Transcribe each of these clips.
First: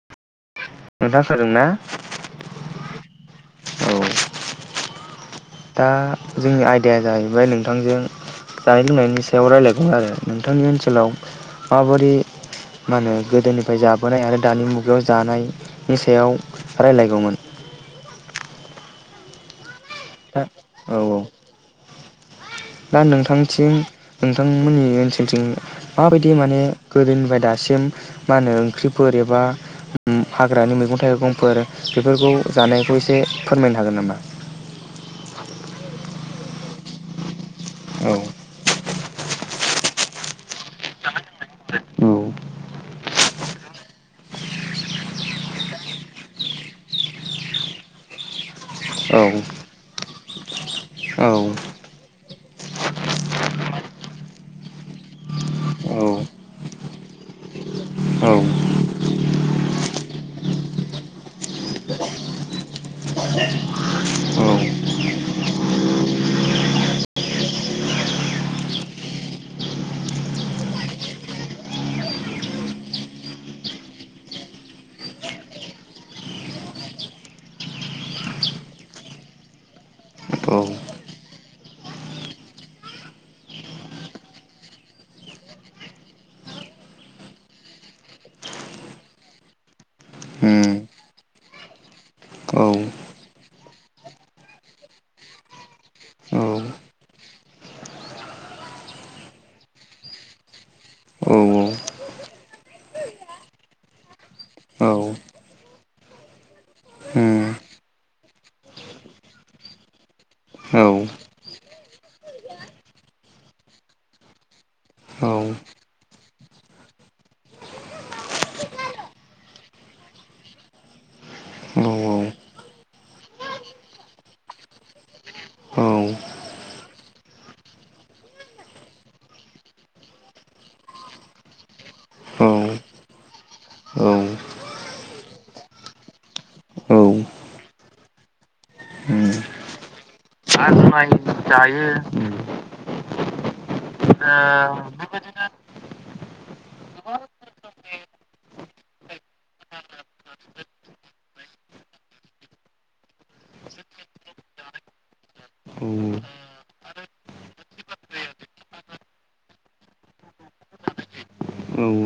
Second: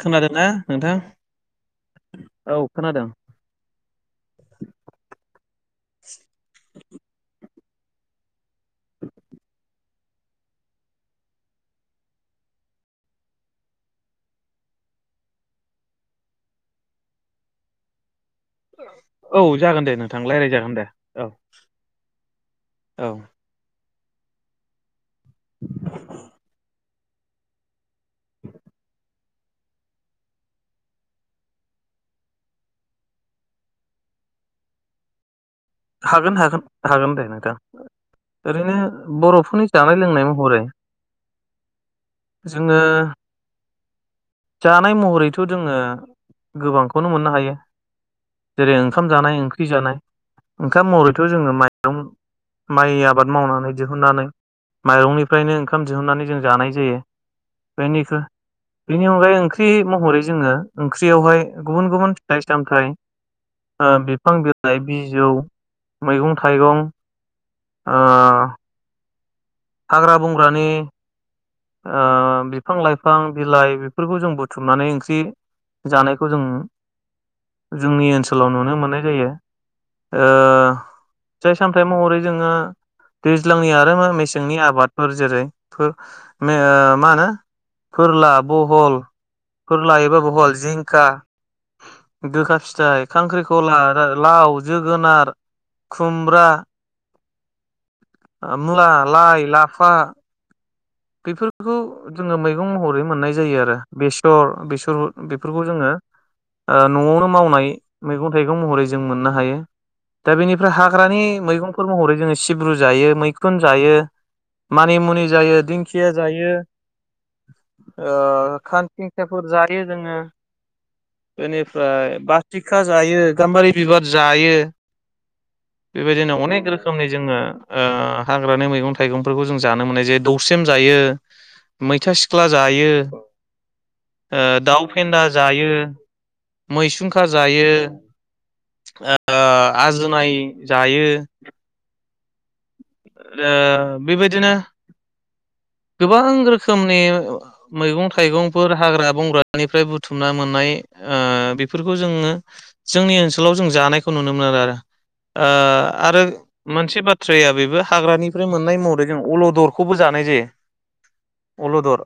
खोनादों ना नोंथां? औ दा जोंनि आयदाया जाहैबाय नों थांजों जानाय लोंनायनि सायाव रायलायगौमोन आरो नोंथांनि ओनसोलाव माबोरै मा होनो गोदोनिफाय जाबोनाय आरो दानि मुगायाव जानायनि सायाव रायलायगौमोन। औ जागोन दे। नोंथां दा लायरायजागोन दे। औ औ दा औ नोंथांनिथिं। नोंथांमोननि ओनसो थिं माबायदि माने गोदोनिफ्राय दासिम मा होनो ओंख्रिफोर ए बा ओम हाग्रानि मैगं-थाइगंफोर बेफोरखौ जानायखौ एसे फोरमायनो हागोन नामा? हागोन हागोन हागोन दे नोंथां। औ ओरैनो बर'फोरनि जानाय लोंनाय महरै जोङो जानाय महरैथ' जोङो गोबांखौनो मोननो हायो जेरै ओंखाम औ जानाय ओंख्रि जानाय ओंखाम महरैथ' जोङो माइरं माइ आबाद मावनानै दिहुननानै माइरंनिफ्रायनो ओंखाम औ दिहुननानै जों जानाय जायो बेनिखो बेनि अनगायै ओंख्रि महरै जोङो ओंख्रियावहाय गुबुन गुबुन फिथाइ-सामथाइ ओ बिफां बिलाइ बिजौ मैगं-थाइगं ओ हाग्रा बंग्रानि ओ बिफां लाइफां बिलाइ बेफोरखौ जों बुथुमनानै ओंख्रि जानायखौ जों जोंनि ओनसोलाव नुनो मोननाय जायो । औ ओ फिथाय सामथाइ महरै जोङो दैज्लांनि आरो मेसेंनि आबादफोर जेरै फो नो मा होनो फोरला बहल फोरला एबा बहल माइ जिंखा, गोखा फिथाइ, खांख्रिखला, लाव, जोगोनार, खुमब्रा, मुला, लाइ, लाफा बेफोरखौ जोङो मैगं महरै मोननाय जायो आरो बेसर बेसर बेफोरखौ जोङो ओ नआवनो मावनाय मैगं थाइगं महरै जों मोननो हायो दा बेनिफ्राय हाग्रानि मैगंफोर महरै जोङो सिब्रु जायो मैखुन जायो मानिमुनि जायो दिं खिया जायो ओ खानसिंसाफोर जायो जोङो बेनिफ्राय बाथिखा जायो गाम्बारि बिबार जायो बेबायदिनो अनेक रोखोमनि जोङो ओ हाग्रानि मैगं थाइगंफोरखौ जों जानो मोननाय जे दौसे सेम जायो मैथा सिख्ला जायो ओ दाउ फेन्दा जायो मैसुंखा जायो ओ आजोनाय जायो। जायो उम ओ बेबायदिनो गोबां रोखोमनि मैगं थाइगंफोर हाग्रा बंग्रानिफ्राय बुथुमना मोननाय ओ बेफोरखौ जोङो जोंनि ओनसोलाव जों जानायखौ नुनो मोनो आरो ओ आरो मोनसे बाथ्राया बेबो हाग्रानिफ्राय मोननाय महरै जों अलदरखौबो जानाय जायो। अलदर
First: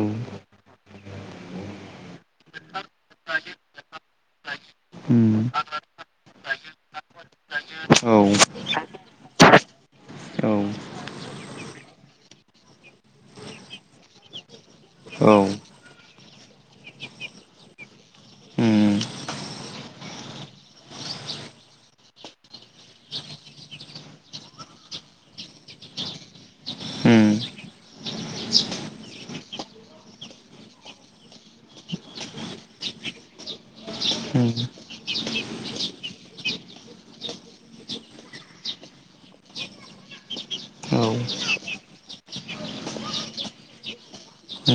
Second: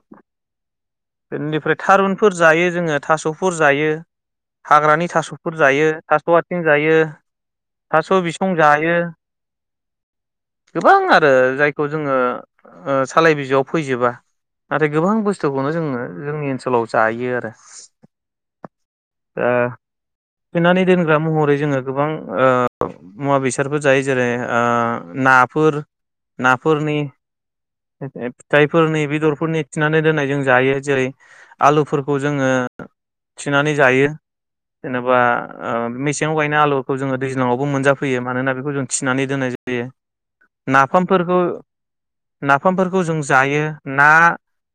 बेनिफ्राय थारुनफोर जायो जोङो थासफोर जायो हाग्रानि थासफोर जायो थास आथिं जायो थास बिसं जायो गोबां आरो जायखौ जोङो ओ सालाय बि जोआव फैजोबा नाथाय गोबां बुस्थुखौनो जोङो जोंनि ओनसोलाव जायो आरो दा थिनानै दोनग्रा महरै जोङो गोबां ओ मुवा बेसादफोर जायो जेरै ओ नाफोर नाफोरनि [unintelligible] फिथाइफोरनि बेदरफोरनि थिनानै दोननाय जों जायो जेरै आलुफोरखौ जोङो थिनानै जायो जेनेबा ओ मेसेङाव गायनाय आलुफोरखौ जोङो दैज्लांआवबो मोनजाफैयो मानोना बेखौ जों थिनानै दोननाय जायो नाफामफोरखौ नाफामफोर खौ जों जायो ना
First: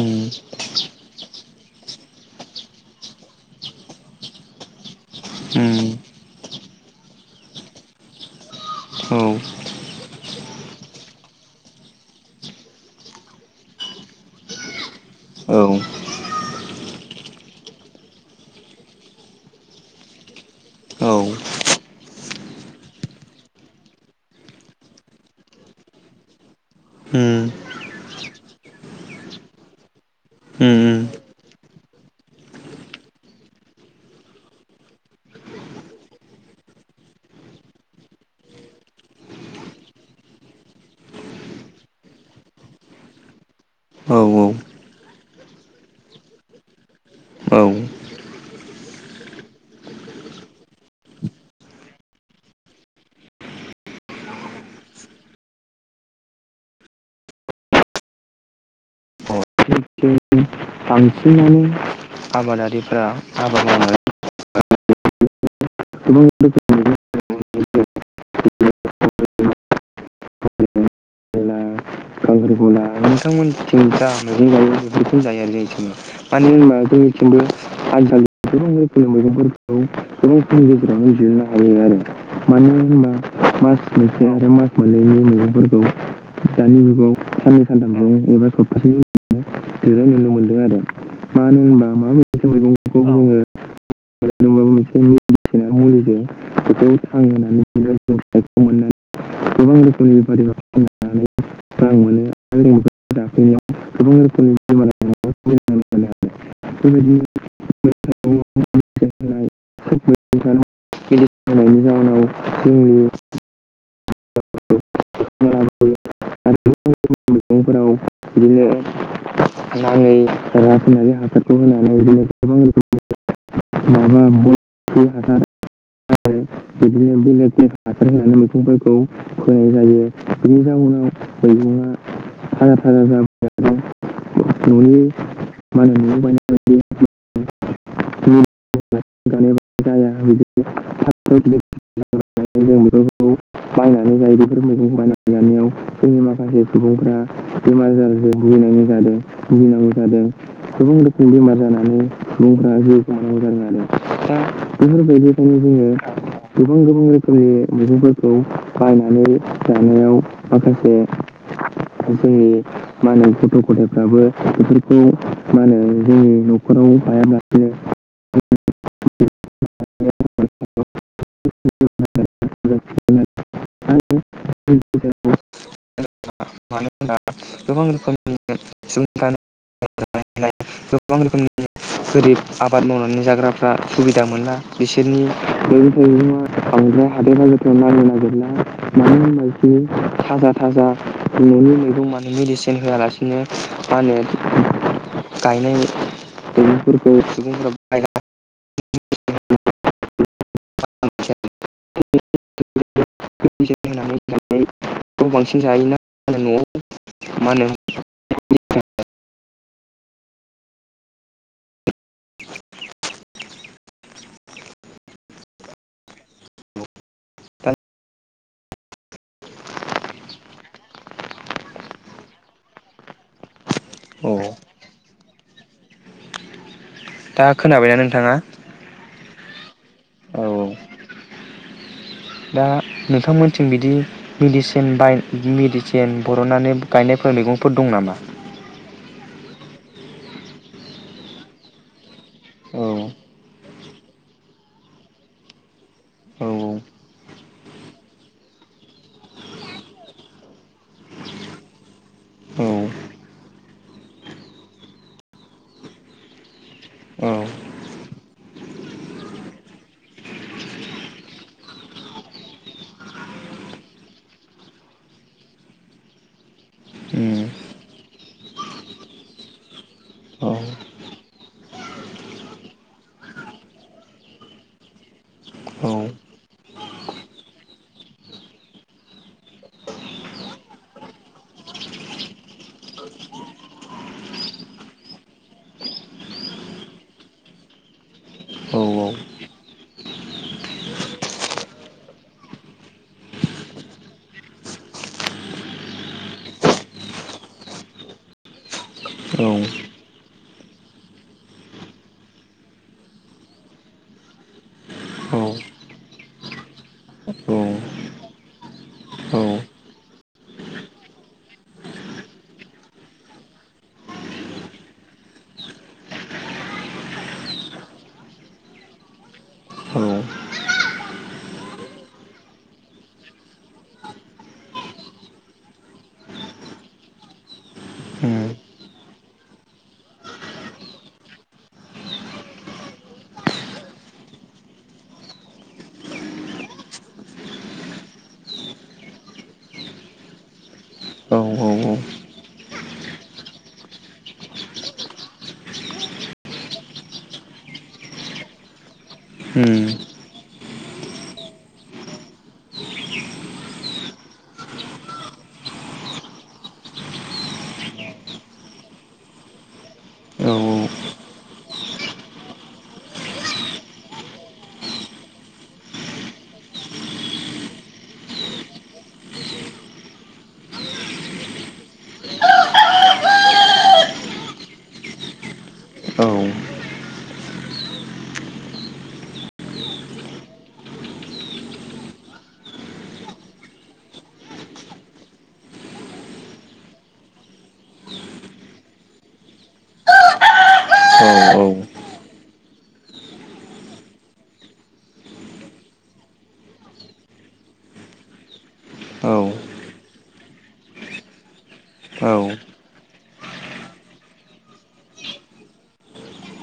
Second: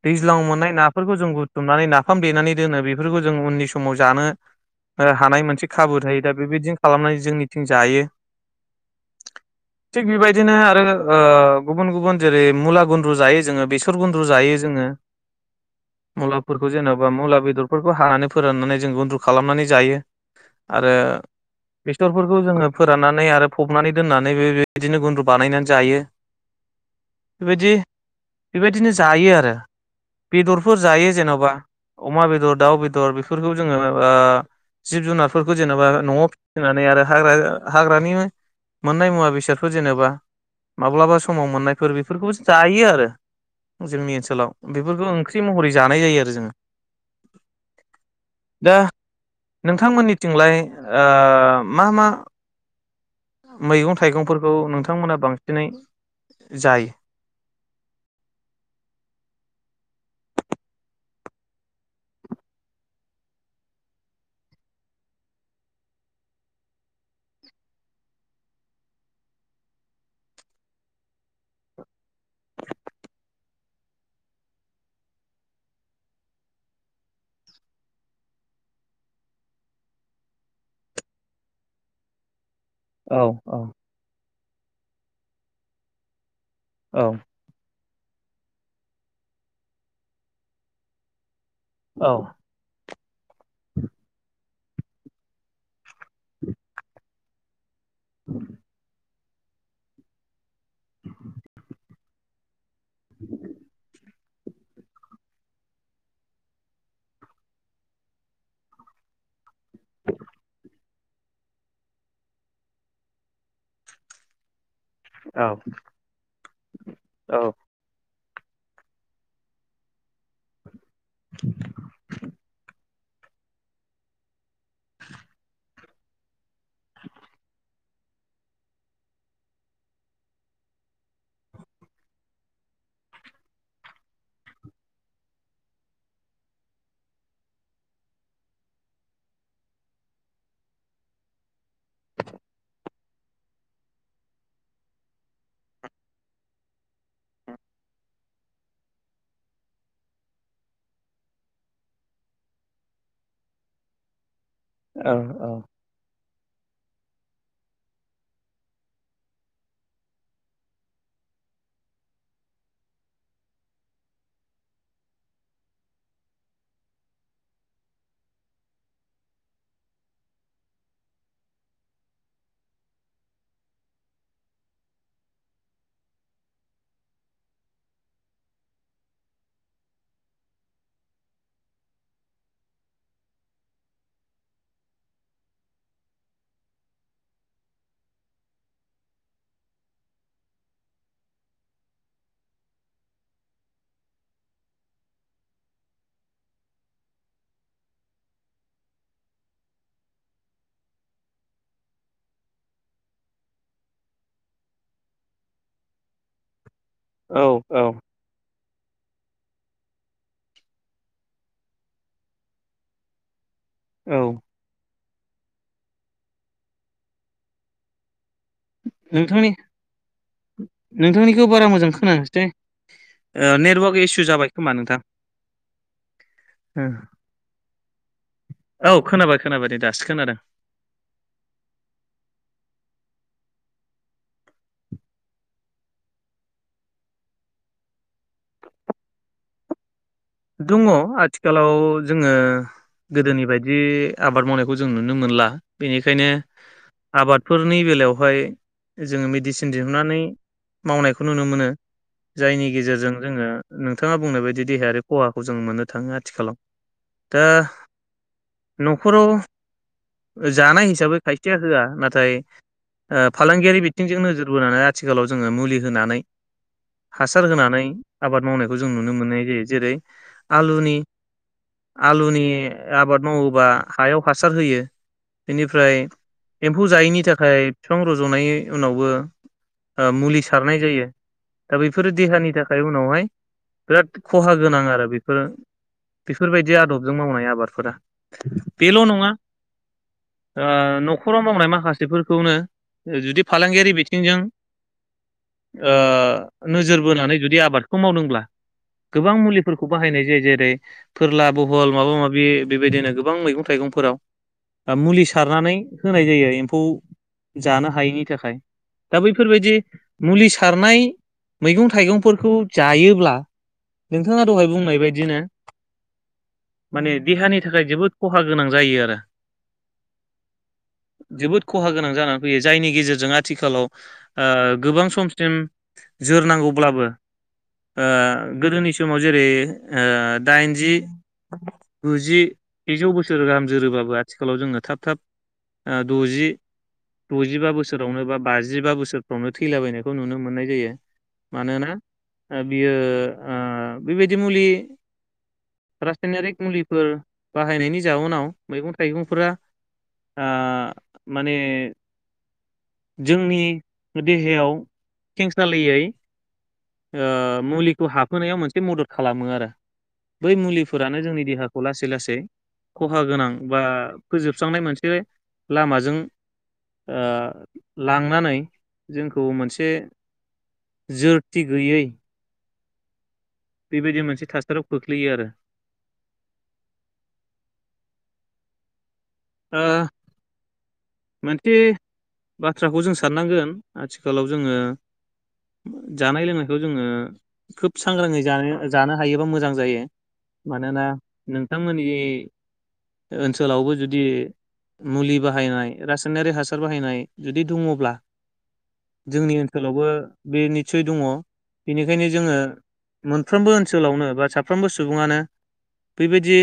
दैज्लांआव मोननाय नाफोरखौ जों बुथुमनानै नाफाम देनानै दोनो बेफोरखौ जों उननि समाव जानो हानाय मोनसे खाबु थायो दा बेबायदिनो खालामनानै जोंनिथिं जायो थिग बेबायदिनो आरो ओ गुबुन गुबुन जेरै मुला गुन द्रु जायो जोङो बेसर गुन्द्रु जायो जोङो मुलाफोरखौ जेनबा मुला बेदरफोरखौ हानानै फोराननानै जों गुन्द्रु खालामनानै जायो आरो बेसरफोरखौ जोङो फोराननानै आरो फबनानै दोननानै बे बेदिनो गुन्द्रु बानायनानै जायो बेबायदि बेबायदिनो जायो आरो बेदरफोर जायो जेनबा अमा बेदर दाउ बेदर बेफोरखौ जोङो ओ जिब जुनारफोरखौ जेनेबा नआव फिसिनानै आरो हाग्रा हाग्रानि मोननाय मुवा बेसादफोर जेनेबा माब्लाबा समाव मोननायफोर बेफोरखौ जायो। यो आरो जोंनि ओनसोलाव बेफोरखौ ओंख्रि महरै जानाय जायो आरो जोङो दा नोंथांमोननिथिंलाय ओ मा मा मैगं थाइगंफोरखौ नोंथांमोना बांसिनै जायो? बांसिनानो आबादारिफ्रा हाबा मावना फोरला खांख्रिखला नोंथांमोनथिं जा मैगं गायो बेफोरखौ जाया जोंनिथिं मानो होनोबा जोंनिथिंबो [unintelligible] मैगंफोरखौ गोबांखिनि गेजेरावनो दिहुननो हायो आरो मानो होनबा औ औ मास [unintelligible] [unintelligible] मास मोननैनि मैगंफोरखौ दानि औ जुगाव साननै सानथामजों एबा सफथासे [unintelligible] नुनो [unintelligible] मोनदों आरो मानो होनबा औ माबायदि मैगं [unintelligible] [unintelligible] मुलिजों बेखौ थांहोनानै जों फिथाइखौ मोननानै [inaudible] गोबां रोखोमनि [unintelligible] [unintelligible] रां मोनो [unintelligible] गोबां [unintelligible] [unintelligible] [unintelligible] [unintelligible] [unintelligible] [unintelligible] जाहोनाव जोंनि औ बेमाराबो आरो गोबां रोखोमनि औ [unintelligible] नै रा [unintelligible] नानै हासारखौ होनानै इदिनो गोबां रोखो [unintelligible] माबा ब बे हासार [inaudible] बिदिनो बेलेग [unintelligible] हासार होनानै मैगंफोरखौ फोनाय जायो बिनि जाउनाव मैगंआ थाजा थाजा [unintelligible] ननि माने नआव [unintelligible] [inaudible] बेफोरखौ बायनानै जायो बेफोर मैगंखौ बायनानै जानायाव जोंनि माखासे सुबुंफ्रा बेमार आजारजों भुगिनानै जादों भुगिनांगौ जादों गोबां रोखोम बेमार जानानै सुबुंफ्रा जि [inaudible] बेफोरबायदिखायनो औ जोङो गोबां गोबां रोखोमनि मैगंफोरखौ बायनानै जानायाव माखासे जोंनि मा होनो गथ गथाइफ्राबो बेफोरखौ मा होनो जोंनि नखराव गायालासिनो [inaudible] मानो होनब्ला गोबां रोखोमनि सुबुंफ्रा [inaudible] गोबां रोखोमनि [unintelligible] आबाद मावनानै जाग्राफ्रा सुबिदा मोनला बिसोरनि मैगं थाइगंआ बांद्राय हादोर आरिफ्राव नांनो नागिरला मानो होनबा बिसोर थाजा थाजा ननि मैगं माने मेडिसिन होआलासिनो मा होनो गायनाय मै मैगंफोरखौ सुबुंफ्रा [inaudible] खौ बांसिन जायोना [inaudible] नआव मा औ होनो औ औ नोंथांनि नोंथांनिखौ बारा मोजां खोनायासै दै ओ नेदवर्क इसु जाबाय खोमा नोंथां दा खोनाबायना नोंथाङा? खोनाबायदे दासो खोनादों। औ औ दा नोंथांमोनथिं बिदि मेडिसिन बाय मेडिसिन बरननानै गायनायफोर मैगंफोर दं नामा? दङ आथिखालाव जोङो गोदोनि बायदि आबाद मावनायखौ जों नुनो मोनला बेनिखायनो आबादफोरनि बेलायावहाय जोङो मेडिसिन दिहुननानै मावनायखौ नुनो मोनो जायनि गेजेरजों जोङो नोंथाङा बुंनाय बायदि देहायारि खहाखौ जों मोननो थाङो आथिखालाव दा नखराव जानाय हिसाबै खायसेया होआ नाथाय ओ फालांगियारि बिथिंजों नोजोर बोनानै आथिखालाव जोङो मुलि होनानै हासार होनानै आबाद मावनायखौ जों नुनो मोननाय जायो जेरै आलुनि आलुनि आबाद मावोबा हायाव हासार होयो बिनिफ्राय एम्फौ जायैनि थाखाय बिफां रजनाय उनावबो ओ मुलि सारनाय जायो दा बेफोरो देहानि थाखाय उनावहाय बिराद खहा गोनां आ रो बेफोर बेफोरबायदि आदबजों मावनाय आबादफोरा बेल नङा ओ नखराव मावनाय माखासेफोरखौनो जुदि फालांगियारि बिथिंजों ओ नोजोर बोनानै जुदि आबादखौ मावदोंब्ला गोबां मुलि फोरखौ बाहायनाय जायो जेरै फोरला बहल माबा माबि बेबायदिनो गोबां मैगं थाइगंफोराव मुलि सारनानै होनाय जायो एम्फौ जानो हायैनि थाखाय दा बैफोरबायदि मुलि सारनाय मैगं थाइगंफोरखौ जायोब्ला नों थाङा दहाय बुंनाय बायदिनो माने देहानि थाखाय जोबोद खहा गोनां जायो आरो जोबोद खहा गोनां जानानै फैयो जायनि गेजेरजों आथिखालाव ओ गोबां समसिम जोरनांगौब्लाबो ओ गोदोनि समाव जेरै ओ दाइनजि, गुजि, सेजौ बोसोर गाहाम जोरोबाबो आथिखालाव जोङो थाब थाब आ दजि, दजिबा बोसोरावनो बा बाजिबा बोसोरफ्रावनो थैलाबायनायखौ नुनो मोननाय जायो मानोना बियो ओ बेबायदि मुलि रासायनारिक मुलिफोर बाहायनायनि जाउनाव मैगं थाइगंफोरा आ माने जोंनि देहायाव खेंसालियै ओ मुलिखौ हाबहोनायाव मोन से मदद खालामो आरो बै मुलिफोरानो जोंनि देहाखौ लासै लासै खहा गोनां बा फोजोबस्रांनाय मोनसे लामाजों ओ लांनानै जोंखौ मोनसे जोरथि गैयै बेबायदि मोनसे थासारियाव खोख्लैयो आरो। ओ मोनसे बाथ्राखौ जों साननांगोन आथिखालाव जोङो जानाय लोंनायखौ जोङो खोब सांग्राङै जानो जानो हायोबा मोजां जायो मानोना नोंथांमोननि ओनसोलावबो जुदि मुलि बाहायनाय रासायनारि हासार बाहायनाय जुदि दङब्ला जोंनि ओनसोलावबो बे निस्सय दङ। बेनिखायनो जोङो मोनफ्रोमबो ओनसोलावनो बा साफ्रोमबो सुबुङानो बेबायदि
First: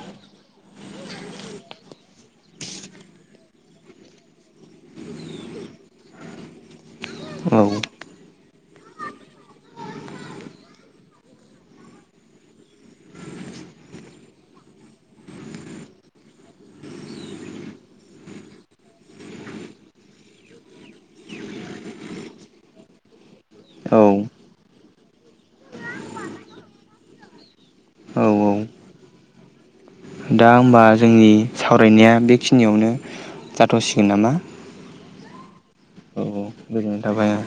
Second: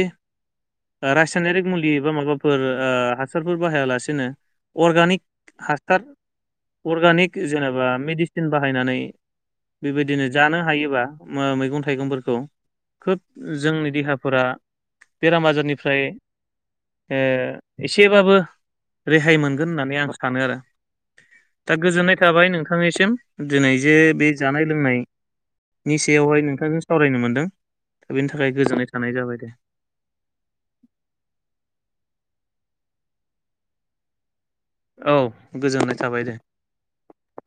रासायनारिक मुलि एबा माबाफोर हासारफोर बाहायालासे नो अर्गानिक हासार, अर्गानिक जेनेबा मेडिसिन बाहायनानै बेबायदिनो जानो हायोबा ओ मैगं थाइगंफोरखौ खोब जोंनि देहाफोरा बेराम आजारनिफ्राय ओ एसेबाबो रेहाय मोनगोन होननानै आं सानो आरो दा गोजोननाय थाबाय नोंथांनिसिम दिनै जे बे जानाय लोंनायनि सायावहाय नोंथांजों सावरायनो मोनदों। दा बेनि थाखाय गोजोननाय थानाय जाबाय। [inaudible] दा होमबा जोंनि सावरायनाया बेखिनियावनो जाथसिगोन नामा? औ गोजोननाय औ थाबाय दे। गोजोननाय थाबाय औ।